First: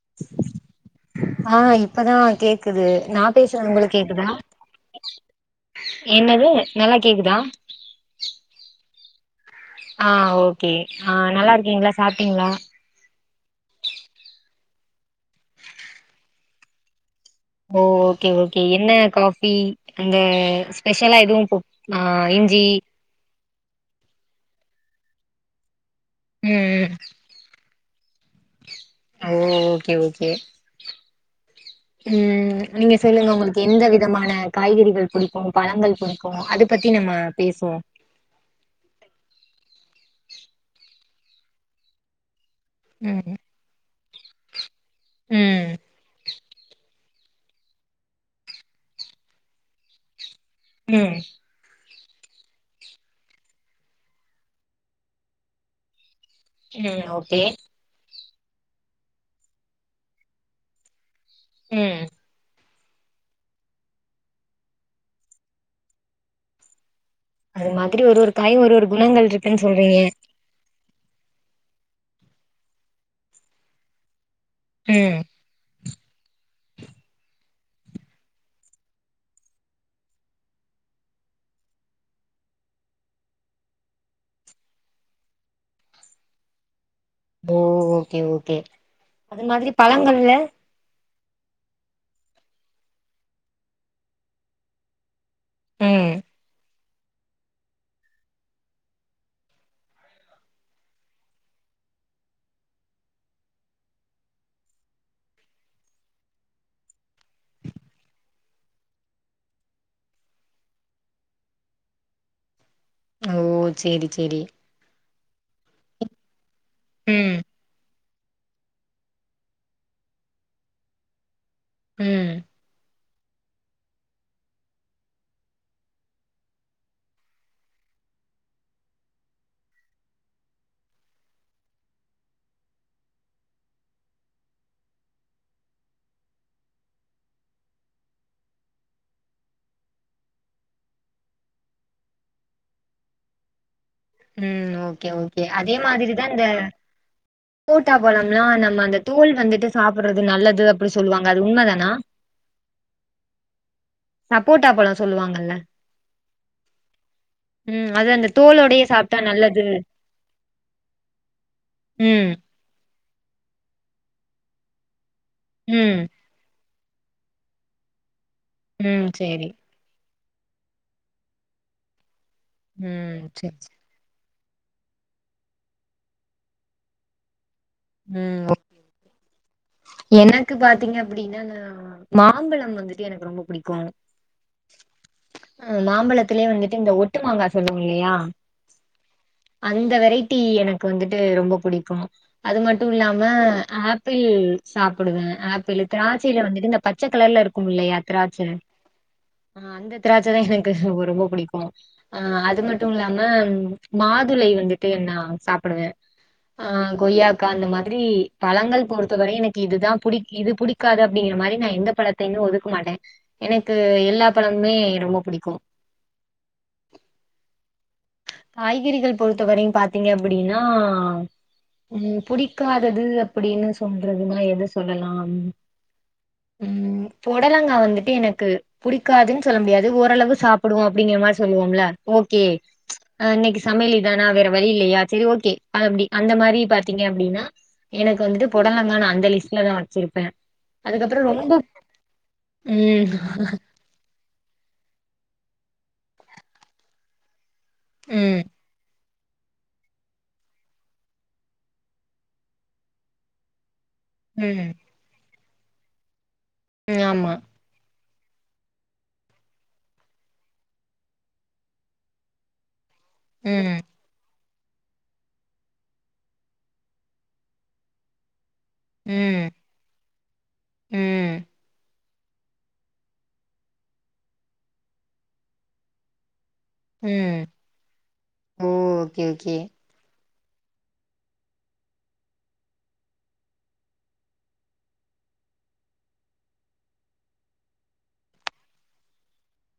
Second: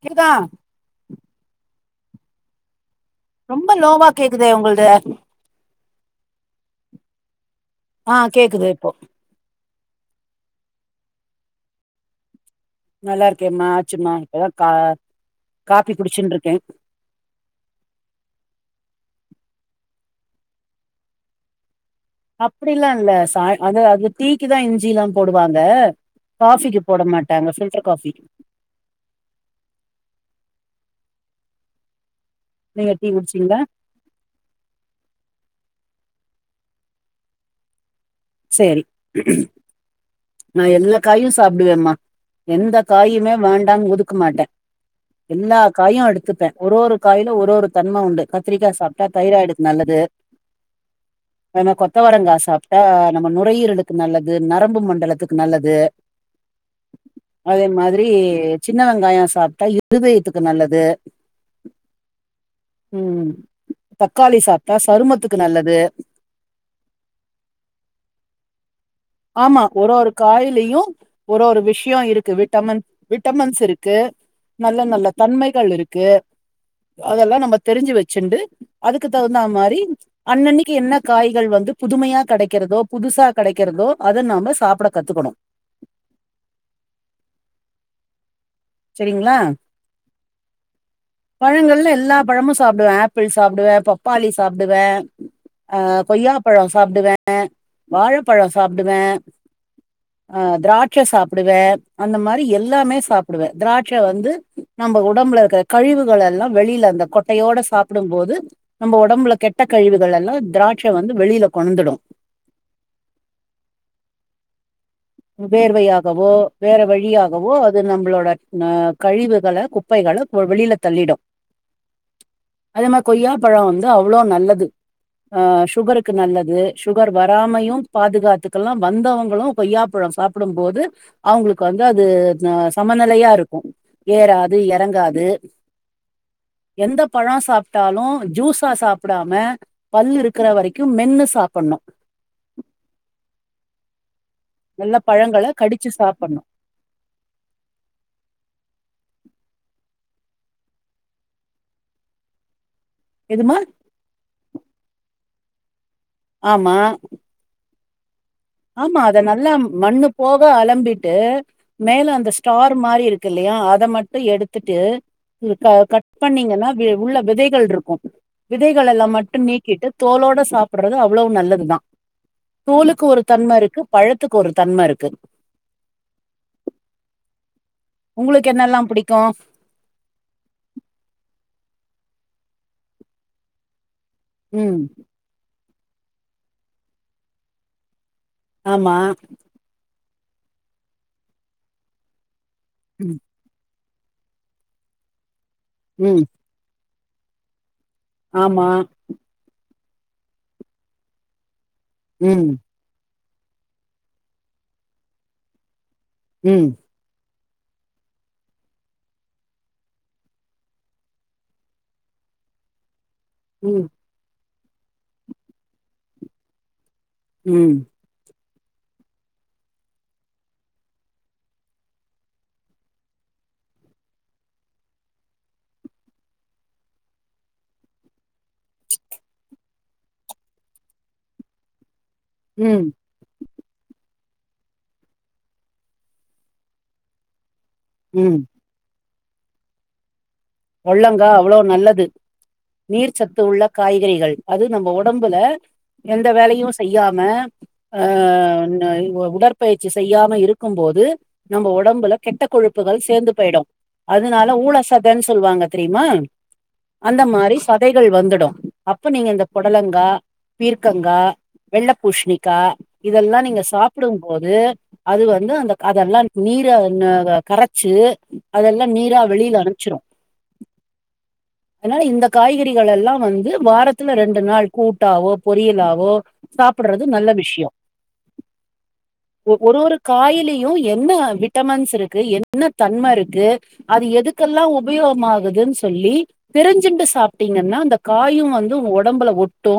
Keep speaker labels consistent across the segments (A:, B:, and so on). A: கேக்குதா
B: ஆ இப்பதா கேக்குது நா பேசுறது
A: ரொம்ப
B: உங்களுக்கு
A: லோவா
B: கேக்குதா
A: கேக்குது உங்ளுது
B: என்னது நல்லா கேக்குதா
A: ஆ கேக்குது இப்போ
B: ஆ ஓகே ஆ நல்லா இருக்கீங்களா சாப்ட்டீங்களா
A: நல்லா இருக்கேமா ஆச்சுமா இப்பதா கா காபி குடிச்சுண்ட்டு இருக்கே
B: ஓ ஓகே ஓகே என்ன காஃபி அங்க ஸ்பெஷலா எதுவும் போ ஆ இஞ்சி
A: அப்டிலா இல்ல சா அது அது டீக்கு தா இஞ்சில்லா போடுவாங்க காஃபிக்கு
B: ம்
A: போட மாட் டாங்க பில்டர் காஃபி
B: ஓ ஓகே ஓகே ம் நீங்க
A: டீ
B: சொல்லுங்க
A: குடிச்சீங்களா
B: உங்களுக்கு எந்த விதமான காய்கறிகள் புடிக்கும் பழங்கள் புடிக்கு அத பத்தி நம்ம பேசுவோ
A: சேரி நா எல்லா காயு சாப்டுவேமா எந்த
B: ம்
A: காயுமே வேண்டான் ஒதுக்க மாட்டே எல்லா
B: ம்
A: காயும் எடுத்துப்பே ஒரு ஒரு காயில ஒரு ஒரு தன்ம உண்டு கத்திரிக்கா சாப்ட்டா தைராய்டுக்கு நல்லது
B: ம்
A: ஆனா கொத்தவரங்கா சாப்ட்டா நம்ம நுரையீரலுக்கு நல்லது நரம்பு மண்டலத்துக்கு நல்லது
B: ம் ஓகே
A: அதே மாதிரி சின்ன வெங்காயோ சாப்டா இருதயத்துக்கு நல்லது
B: ம்
A: ம் தக்காளி சாப்டா சருமத்துக்கு நல்லது
B: அது மாதிரி ஒரு ஒரு காயு ஒரு ஒரு குணங்கள்
A: ஆமா
B: இருக்குன்னு
A: ஒரு
B: சொல்றீங்க
A: ஒரு காயிலயு ஒரு ஒரு விஷயோ இருக்கு விட்டமின் விட்டமின்ஸ் இருக்கு நல்ல நல்ல
B: ம்
A: தன்மைகள் இருக் கு அதெல்லாம் நம்ம தெரிஞ்சு வச்சுண்ட்டு அதுக்கு தகுந்தா மாரி அன்னனைக்கி என்ன காய்கள் வந்து புதுமையா கெடைக்கிறதோ புதுசா கெடைக்கிறதோ அத நாம சாப்பட கத்துக்கணு
B: ஓ ஓகே ஓகே
A: செரிங்களா
B: அது மாதிரி பழங்கள்ல
A: பழங்கள்ல எல்லா பழமு சாப்டுவே ஆப்பிள் சாப்டுவே பப்பாளி சாப்டுவே அ
B: ம்
A: கொய்யாப்பழோ சாப்டுவே வாழைப்பழோ சாப்டுவே அ திராட்சை சாப்டுவே அந்த மாரி எல்லாமே சாப்டுவே திராட்சை வந்து நம்ம உடம்புல இருக்கிற கழிவுகள் எல்லா வெளியில அந்த கொட்டையோட சாப்டும் போது நம்ப ஒடம்புல கெட்ட கழிவுகள் எல்லா திராட்சை வந்து வெளியில கொணந்துடு
B: ஓ சேரி சேரி
A: வேர்வையாகவோ வேற
B: ம்
A: வழியாகவோ அது நம்மளோட நா கழிவுகள குப்பைகள வெளியில தள்ளிடு
B: ம்
A: நம்ம‌கொய்யாப்பழோ வந்து அவ்ளோ நல்லது ஆ சுகருக்கு நல்லது சுகர் வராமையும் பாதுகாத்துக்கல்லா வந்தவங்களு கொய்யா பழம் சாப்டும் போது அவங்களுக்கு வந்து அது அ சமநிலையா இருக்கு ஏறாது எறங்காது எந்த பழோ சாப்டாலு ஜூஸா சாப்டாம பல்லு இருக்கிற வரைக்கு மென்னு சாப்டணு
B: ம்
A: நல்ல
B: ஓகே ஓகே
A: பழங்கள
B: அதே
A: கடிச்சு
B: மாதிரிதா
A: சாப்பட்ணு
B: இந்த போட்டா பழம்லாம் நம்ம அந்த தோல் வந்துட்டு சாப்டுறது நல்லது அப்டி சொல்லுவாங்க அது உண்ம தானா
A: எதுமா
B: சப்போட்டா பழ சொல்லுவாங்கல்ல
A: ஆமா
B: ம் அத அந்த தோலோடயே
A: ஆமா
B: சாப்ட்டா
A: அத நல்லா
B: நல்லது
A: மண்ணு போக அலம்பிட்டு மேல
B: ம்
A: அந்த ஸ்டார் மாறி இருக் இருக்கில்லாயா அத மட்டு எடுத்துட்டு
B: ம்
A: கட் பண்ணீங்கன்னா உள்ள விதைகள் இருக்கு
B: ம்
A: விதைகல்லா மட்டு
B: சேரி
A: நீக் கிட்டு தோலோட சாப்புறது அவ்வளவு நல்லது தா தோலுக்கு
B: ம்
A: ஒரு தன்மை
B: சேரி சேரி
A: இருக்கு பழத்துக்கு ஒரு தன்மை இருக்கு
B: ம்
A: உங்களுக்கு
B: ஓ
A: என்னெல்லா புடிக்கு
B: எனக்கு பாத்தீங்க அப்டின்னா நா மாம்பழ வந்துட்டு எனக்கு ரொம்ப புடிக்கு
A: ம்
B: அஹ் மாம்பழத்திலேயே வந்துட்டு இந்த ஒட்டு மாங்கா சொல்லுவோ இல்லயா
A: ஆமா
B: அந்த வெரைட்டி எனக்கு வந்துட்டு ரொம்ப புடிக்கு அது மட்டு
A: ம்,
B: இல்லாம ப்பிள் சாப்புடுவே ஆப்பிள்
A: ம்
B: திராட்சையில வந்துட்டு இந்த பச்சை கலர்ல இருக்கு இல்லயா திராட்ச
A: ஆமா
B: ஆஹ் அந்த திராட்ச தா எனக்கு ரொம்ப பிடிக்கு ஆஹ்
A: ம்
B: அது நான மட்டு மட்டு இல்லாம மாதுளை வந்துட்டு நா சாப்புடுவே
A: ம்
B: ஆஹ் கொய்யா அந்த மாதிரி பழங்கள் பொறுத்தவரை எனக்கு இதுதா புடிக் இது புடிக்காது அப்படிங்கிற மாறி நா எந்த பழத் அப்டின்னு ஒதுக்க மாட்டே எனக்கு
A: ம்
B: எல்லா பழமமே ரொம்ப பிடிக்கு
A: ம்
B: காய்கறிகள் பொறுத்த வரையு பாத்தீங்க அப்டின்னா ம் புடிக்காதது அப்டின்னு சொல்றதுன்னா எது சொல்லலா ம் பொடலங்கா வந்துட்டு எனக்கு புடிக்காதுன்னு சொல்ல முடியாது ஓரளவு சாப்புடுவோ அப்டிங்கிற மாதிரி சொல்லுவோம்ல ஓக்கே
A: ம்
B: ஆ இன்னைக்கு சமையல் இதானா வேற வழி இல்லையா செரி ஓகே அப்டி அந்த மாரி பாத்தீங்க அப்டின்னா எனக்கு
A: ம்
B: வந்துட்டு பொடலங்கா நா அந்த லிஸ்ட்லதா வச்சிருப்பே அதுக்கப்றோ
A: பொலங்கா
B: ரொம்ப
A: அவ்ளோ நல்லது நீர்
B: ம்
A: சத்து உள்ள காய்கறிகள் அது நம்ம உடம்புல எந்த வேலையு செய்யாம காய்
B: ம்
A: ஆஹ்ஆஹ்ஆஹ் இந்த உட பயிற்சி செய்யாம இருக்கு போது நம்ம உடம்புல கெட்ட கொழுப்புகள் சேந்து போயிடு அதனால
B: ம்
A: ஊழ சதன்னு சொல்லுவாங்க தெரியுமா
B: ம்
A: அந்த
B: ஆமா
A: மாறி தடைக வந்துடு அப்ப நீங்க இந்த பொடலங்கா பீர்க்கங்கா வெள்ள பூஷ்ணிக்கா இதெல்லா நீங்க
B: ம்
A: சாப் புடுபோது அது வந்து அந்த அதெல்லா நீர கரச்சு அதெல்லா நீரா
B: ம்
A: வெளில அனுப்ச்சிரு
B: ம்
A: அதனா இந்த காய்கறிகளல்லா வந்து வாரத்துல ரெண்டு நாள் கூட்டாவோ பொரியலாவோ சாப்பறது நல்ல
B: ம்
A: விஷய
B: ஓ ஓகே ஓகே
A: ஒரு ஒரு காய்லயு என்ன விட்டமின்ஸ் இருக்கு என்ன தன்மை இருக்கு அது எதுக்கெல்லா உப் உபயோகமாகுது சொல்லி தெரிஞ்சுண்டு சாப்பிட்டீங்கன்னா அந்த காயு வந்து உங்க ஒடம்புல ஒட்டு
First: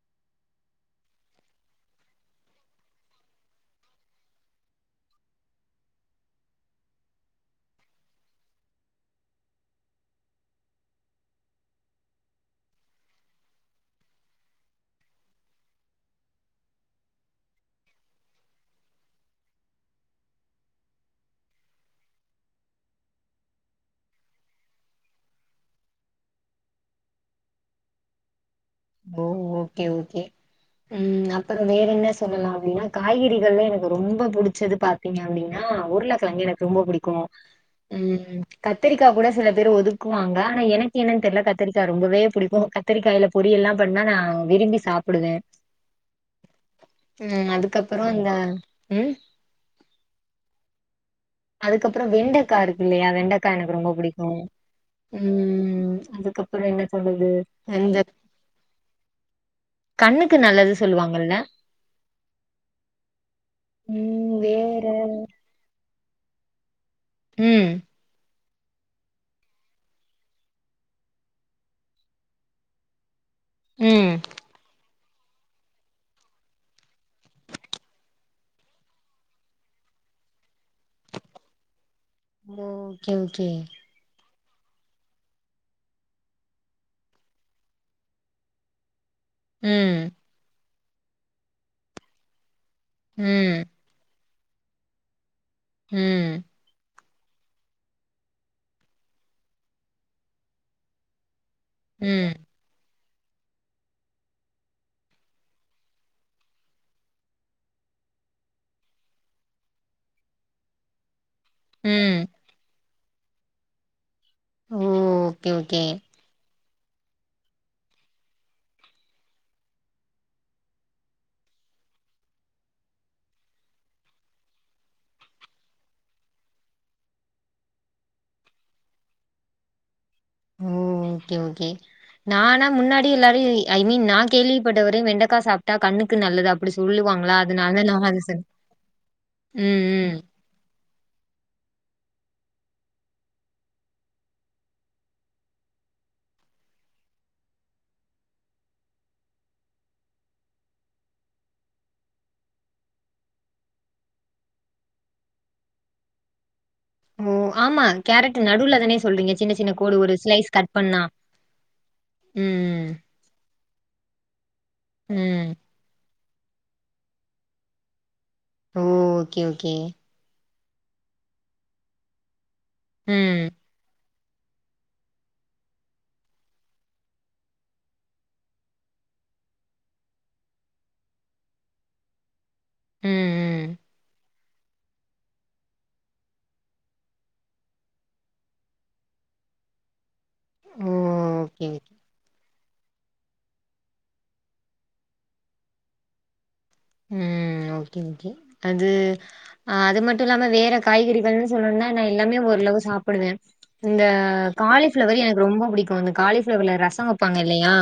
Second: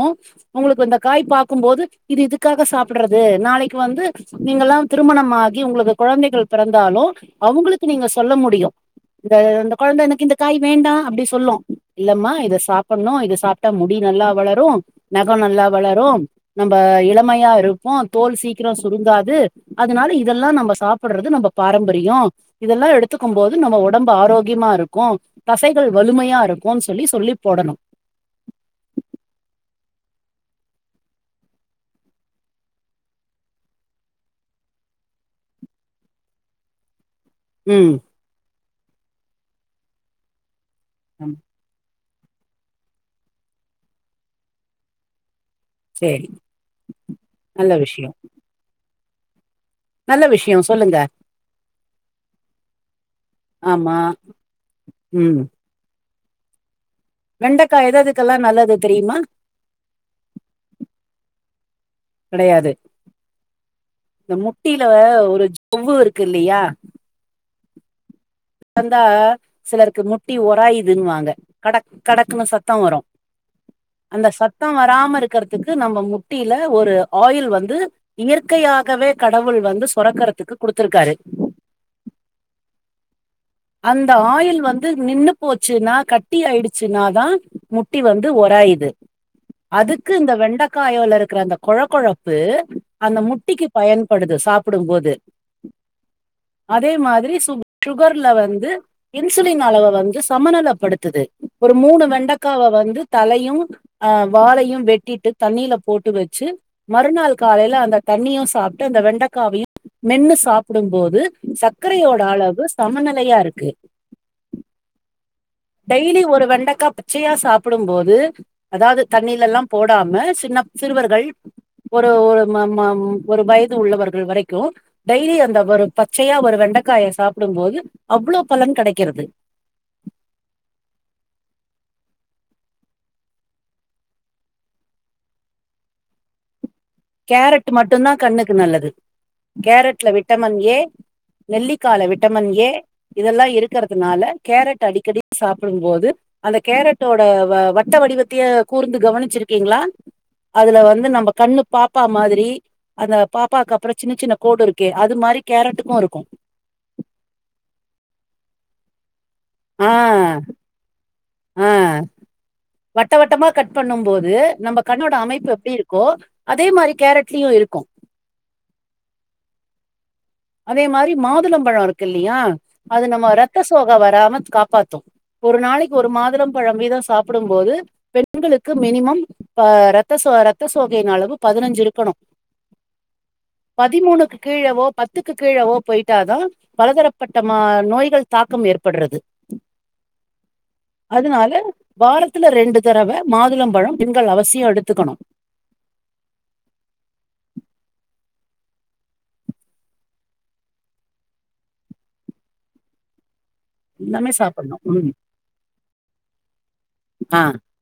A: உங்களுக்கு இந்த காய் பாக்கு போது இது இதுக்காக சாப்புடுறது நாளைக்கு வந்து நீங்க எல்லாம் திருமணமாகி நிங்களா திருமண ஆகி கொழந்தைகள் பிறந்தாலு அவங்களுக்கு நீங்க சொல்ல முடியு இத அந்தக் கொழந்த எனக்கு இந்த காய் வேண்டா அப்டி சொல்லு இல்லம்மா இத சாப்பாணு இத சாப்ட்டா முடி நல்லா வளரு நகோ நல்லா வளரு நம்ம இளமையா இருப்போ தோல் சீக்கிரோ சுருங்காது அதுனால இதெல்லா நம்ப சாப்புடுறது நம்ம பாரம்பரியோ இதெல்லா எடுத்துக்கு போது நம்ப ஒடம்பு ஆரோ க்கியமா இருக்கு தசைகள் வலுமையா இருக்குனு சொல்லி சொல்லி போடணு
B: ஓ ஓக்கே ஓக்கே ம் அப்பறோ வேற என்ன சொல்லலா அப்டின்னா காய்கறிகள்லா எனக்கு ரொம்ப புடிச்சது பாத் த்திங்க அப்டின்னா உருள கெழங்க எனக்கு ரொம்ப புடிக்கு ம் கத்திரிக்கா கூட சில பேரு ஒதுக்குவாங்க ஆனா எனக்கு என்னன்னு
A: ஆமா
B: தெர்ல கத்தரி கா ரொம்பவே புடிக்கு கத்திரிக்காய்ல பொரியல்லா பண்ணா நா விரும்பி சாப்புடுவே
A: சேரி
B: ம்
A: நல்ல
B: அதுக்கப்பறோ
A: விஷயோ
B: அந்த ம்
A: நல்ல விஷ்யோ சொல்லுங்க
B: அதுக்கப்பறோ வெண்டைக்கா இருக்கு இல்லையா வெண்டைக்கா எனக்கு ரொம்ப
A: ஆமா
B: பிடிக்கு ம் அதுக்கப் சொல்னா என்ன சொல்றது
A: வெண்டக்கா எது
B: இந்த
A: எதுக்கெல்லா நல்லது தெரியுமா
B: கண்ணுக்கு நல்லது சொல்லுவாங்கல்ல
A: கெடையாது இந்த
B: ம்
A: முட்டில
B: வேற
A: ஒரு ஜவ்வு இருக்கு இல்லுயா
B: ம்
A: நடந்தா சிலருக்கு முட்டி உராயிதுன் வாங்க கடக் கடக்குன்னு சத்தோ வரு
B: ம்.
A: அந்த சத்த வராம இருக்கிறதுக்கு நம்ம முட்டில ஒரு ஆயில் வந்து இயற்கையாகவே கடவுள் வந்து சொரக்கரத்துக்கு குடுத்திருக்காரு
B: ஓக்கே ஓக்கே
A: அந்த ஆயில் வந்து நின்னு போச்சுன்னா கட்டி ஆயிடுச்சுனாதா முட்டி வந்து ஒராய்யுது
B: ம்.
A: அதுக்கு இந்த வெண்டைக்காயோல இருக்கிற அந்த கொழக்கொழப்பு அந்த
B: ம்.
A: முட்டிக்கு பயன் படுது சாப்புடுபோது
B: ம்
A: அதே மாதிரி சுக் சுகர்ல வந்து இன்சுலின் அளவ வந்து சமநலப்படுத்துது ஒரு மூணு
B: ம்
A: வெண்டைக்கவ வந்து தலையு அ வலையு வெட்டிட்டு தண்ணீல போட்டு வச்சு மறுநாள் காலையில அந்த தண்ணியு சாப்ட்டு அந்த வெண்டைக்காவையு மென்னு சாப்புடு போது சக்கரையோட
B: ம்
A: அளவு சமநிலையாருக்கு
B: ஓ ஓகே ஓகே
A: டெய்லி ஒரு வெண்டக்கா ப ச்சியா சாப்புடு போது அதாவ்து தண்ணிலல்லா போடாம சின்ன சிறுவர்கள் ஒரு ஒரு ம மம் ஒரு வய்து உள்ளவர்கள் வரைக்கு டெய்லி அந்த ஒரு பச்சையா ஒரு வெண்டைக்காய சாப்புடு போது அவ்வளோ பலன் கெடைக்கிறது
B: ஓக்கே ஓக்கே நானா முன்னாடி எல்லாரு ஐ மீன் நான் கேள்விப்பட்டவரையு வெண்டக்கா சாப்ட்டா கண்ணுக்கு நல்லது அப்
A: கேரட் மட்டுதா கண்ணுக்கு நல்லது
B: ம்
A: கேரட்ல
B: ம்.
A: விட்டமன் ஏ நெல்லிக்கால விட்டமன் ஏ இதெல்லா இருக்கறதுனால கேரட் அடிக்கடி சாப்ட்டு போது அந்த கேரட்டோட வ வட்டவடிவத்தையே கூர்ந்து கவனிச்சிருக்கீங்ளா அதுல வந்து நம்ம கண்ணு பாப் பா மாதிரி அந்த பாப்பாவுக்கு அப்பறோ சின்ன சின்ன கோடு இருக்கே அது மாரி கேரட்டுக்கு இருக்கு
B: ஓ ஆமா கேரட் நடுல தானே சொல்றீங்க சின்ன சின்ன
A: ஆ
B: கோடு ஒரு ஸ்லைஸ் கட் பண்ணா
A: ஆ
B: ம்
A: வட்டவட்டமா கட் பண்ணும் போது நம்ம கண்ணோட
B: ம் ம்.
A: அமைப்பு எப்டி இரு க்கோ அதே மாரி கேரட்லயு இருக்கு
B: ஓ ஓகே ஓகே
A: அதே மாரி மாதுளோபழோ இருக்கு இல்லையா அது நம்ம
B: ம்
A: ரத்த சோகை வராம காப்பாத்து ஒரு நாளைக்கு ஒரு மாதுளம் பழம் வீதோ சாப்பிடும் போது பெண்களுக்கு மினிமம் அ ரத்த சோ ரத்த சோகையின் அளவு பதினைஞ்சு இருக்கணு
B: ம் ம்.
A: பதிமூணுக்கு கீழேவோ பத் துக்கு கீழவோ போயிட்டாதா பலதரப்பட்ட மா நோய்கள் தாக்கம் ஏற்படறது
B: ஓ
A: அதனால
B: ஓகே ஓகே.
A: வாரத் த்துல ரெண்டு தடவ மாதுளம் பழம் பெண்கள் அவசியோ எடுத்துக்கணு
B: ம் ஓகே ஓகே அது ஆ அது மட்டு இல்லாமல் வேற காய்கறிகள்ன்னு சொல்லணுனா நா எல்லாமே ஓரளவு சாப்பிடுவே இந்த
A: எல்லாமே சாப்பிடணு ம்
B: காலிஃபிளவர் எனக்கு ரொம்ப புடிக்கு அந்த காலிஃபிளவர்ல ரசோ வெப்பாங்க
A: ஆ
B: இல்லையா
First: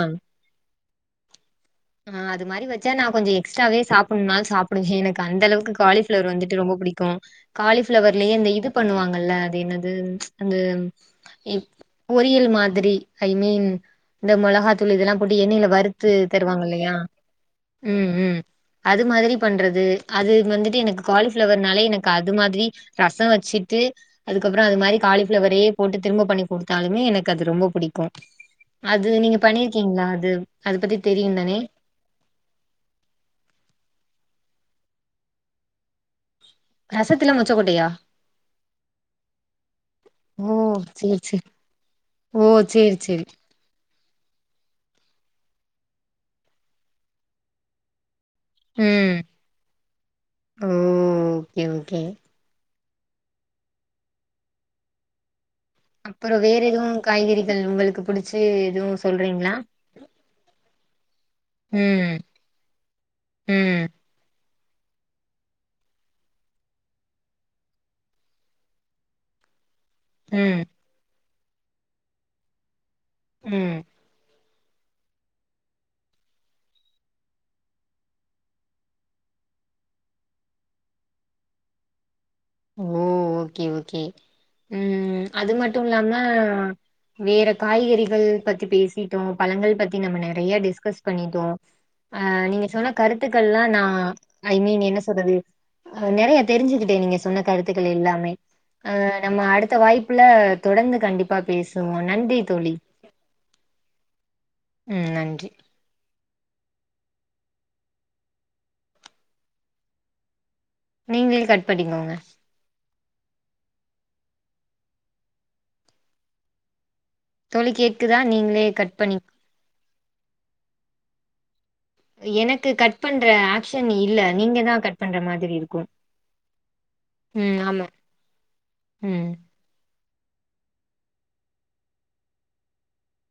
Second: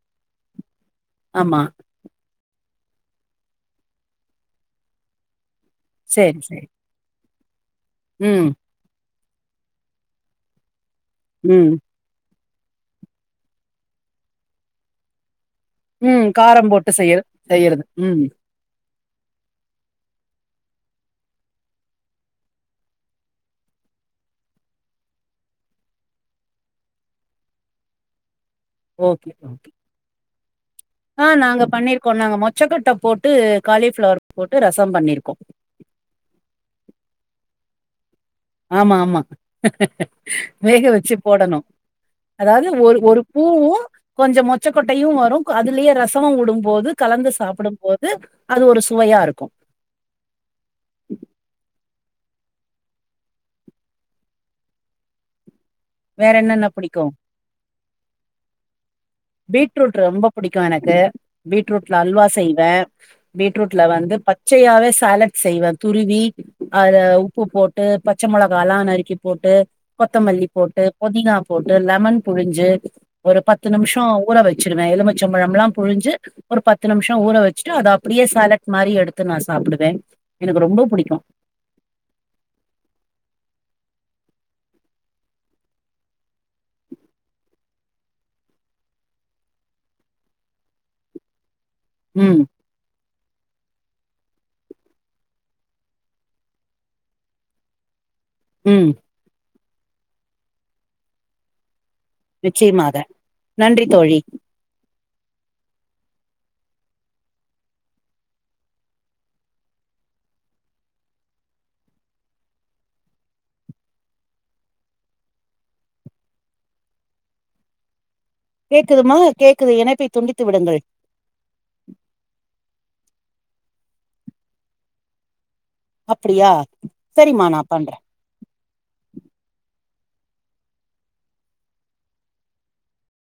A: ஆமா
B: ஆ அதுமாரி வச்சா நா கொஞ்சோ எக்ஸ்ட்ராவே சாப்பிடணுனாலு சாப்பிடுவே எனக்கு அந்த அளவுக்கு காலிஃபிளவர்
A: சரி
B: வந்துட்டு
A: சரி
B: ரொம்ப புடிக்கும் காலிஃபிளவர்லயே
A: ம்,
B: அந்த இது பண்ணுவாங்கல்ல அது என்னது அந்த இ
A: ம்,
B: பொரியல் மாதிரி ஐ மீன் இந்த மொளகாய்த்தூள் இதெல்லா போட்டு எண்ணெயில வருத் து
A: ம்.
B: தருவாங்க
A: காரம் போட்டு
B: இல்லையா
A: செய்ய செய்யறது.
B: ம் ம் அது மாதிரி பண்றது அது வந்துட்டு எனக்கு காலிஃப்ளவர்னாலே எனக்கு அது மாதிரி ரச வச்சுட்டு அதுக்கப்புற அது மாதிரி காலிப்ளவரே போட்டு திரும்ப பண்ணி குடுத்தாலுமே எனக்கு அது ரொம்ப புடிக்கு அது
A: ஓகே,
B: நீங்க
A: ஓகே.
B: பண்ணிருக்கீங்களா அது அது பத்தி
A: ஆ
B: தெரியும் தானே
A: நாங்க பண்ணிருக்கோ நாங்க மொச்சகொட்டை போட்டு காலிஃபிளவர் போட்டு ரசம் பண்ணிருக்கோ
B: ரசத்தல மொச்சகொட்டையா
A: ஆமா ஆமா
B: ஓ
A: வேக வெச்சு
B: சேரி சேரி
A: போடணு
B: ஓ
A: அதாவது
B: சேரி
A: ஒரு ஒரு
B: சேரி
A: பூவு கொஞ்சோ மொச்சக்கொட்டையும் வரு அதுலயே ரசமும் வுடும்போது கலந்து சாப்பிடும் போ து அது ஒரு சுவையா இருக்கு
B: ம் ஓகே ஓகே அப்புறோ வேற
A: என்னென்ன
B: எதுவு
A: பிடிக்கும்?
B: காய்கறிகள் உங்களுக்கு பிடிச்சு எதுவு
A: பீட்ரூட் ரொம்ப பிடிக்கும் எனக்கு பீட்ரூட்ல
B: ம்
A: அல்வா செய்வே பீட்ரூட்ல
B: ம்
A: வந்து ப ச்சையாவே சேலட் செய்வே துருவி அதுல உப்பு போட்டு பச்ச மொளகா எல்லா நறுக்கிப் போட்டு கொத்தமல்லி
B: ம்
A: போட்டு பொதினா போட்டு லெமன் புழிஞ்சு ஒரு பத்து
B: ம்
A: நிமிஷ் சோ ஊற வச்சுருவே எலுமிச்சம் பழம் லாம் புழிஞ்சு ஒரு பத்து நிமிஷோ ஊற வச்சுட்டு அத அப்டியே சேலட் மாதிரி எடுத்து நா சாப்பிடுவே எனக்கு ரொம்ப புடிக்கு
B: ஓ ஓகே ஓகே ம் அது மட்டு இல்லாம வேற காய்கறிகள் பத்தி பேசிட்டோ பழங்கள் பத்தி நம்ம நெறைய டிஸ்கஸ் பண்ணிட்டோ ஆ
A: ம்
B: நீங்க சொன்ன கருத்துக்கள் எல்லா நா ஐ மீன் என்ன சொல்றது நெறைய தெரிஞ்சுகிட்டே நீங்க சொன்ன கருத்துக்கள் எல்லாமே
A: ம்
B: ஆ நம்ம அடுத்த வாய்ப்பில தொடர்ந்து கண்டிப்பாக பேஸ் ரொம்ப நன்றி தோழி
A: நிச்சயமாக நன்றி தோழி
B: ம் நன்றி நீங்களே கட் பண்ணிக்கோங்க தோழி கேக் குதா நீங்ளே
A: கேக்குதுமா கேக்குது இணைப்பை துண்டித்து விடுங்கள்
B: எனக்கு கட் பண்ற ஆப்சன் இல்ல நீங்க தா கட் பண்ற மாதிரி இருக்கும்
A: அப்படியா சரிமா நா பண்றே
B: உம்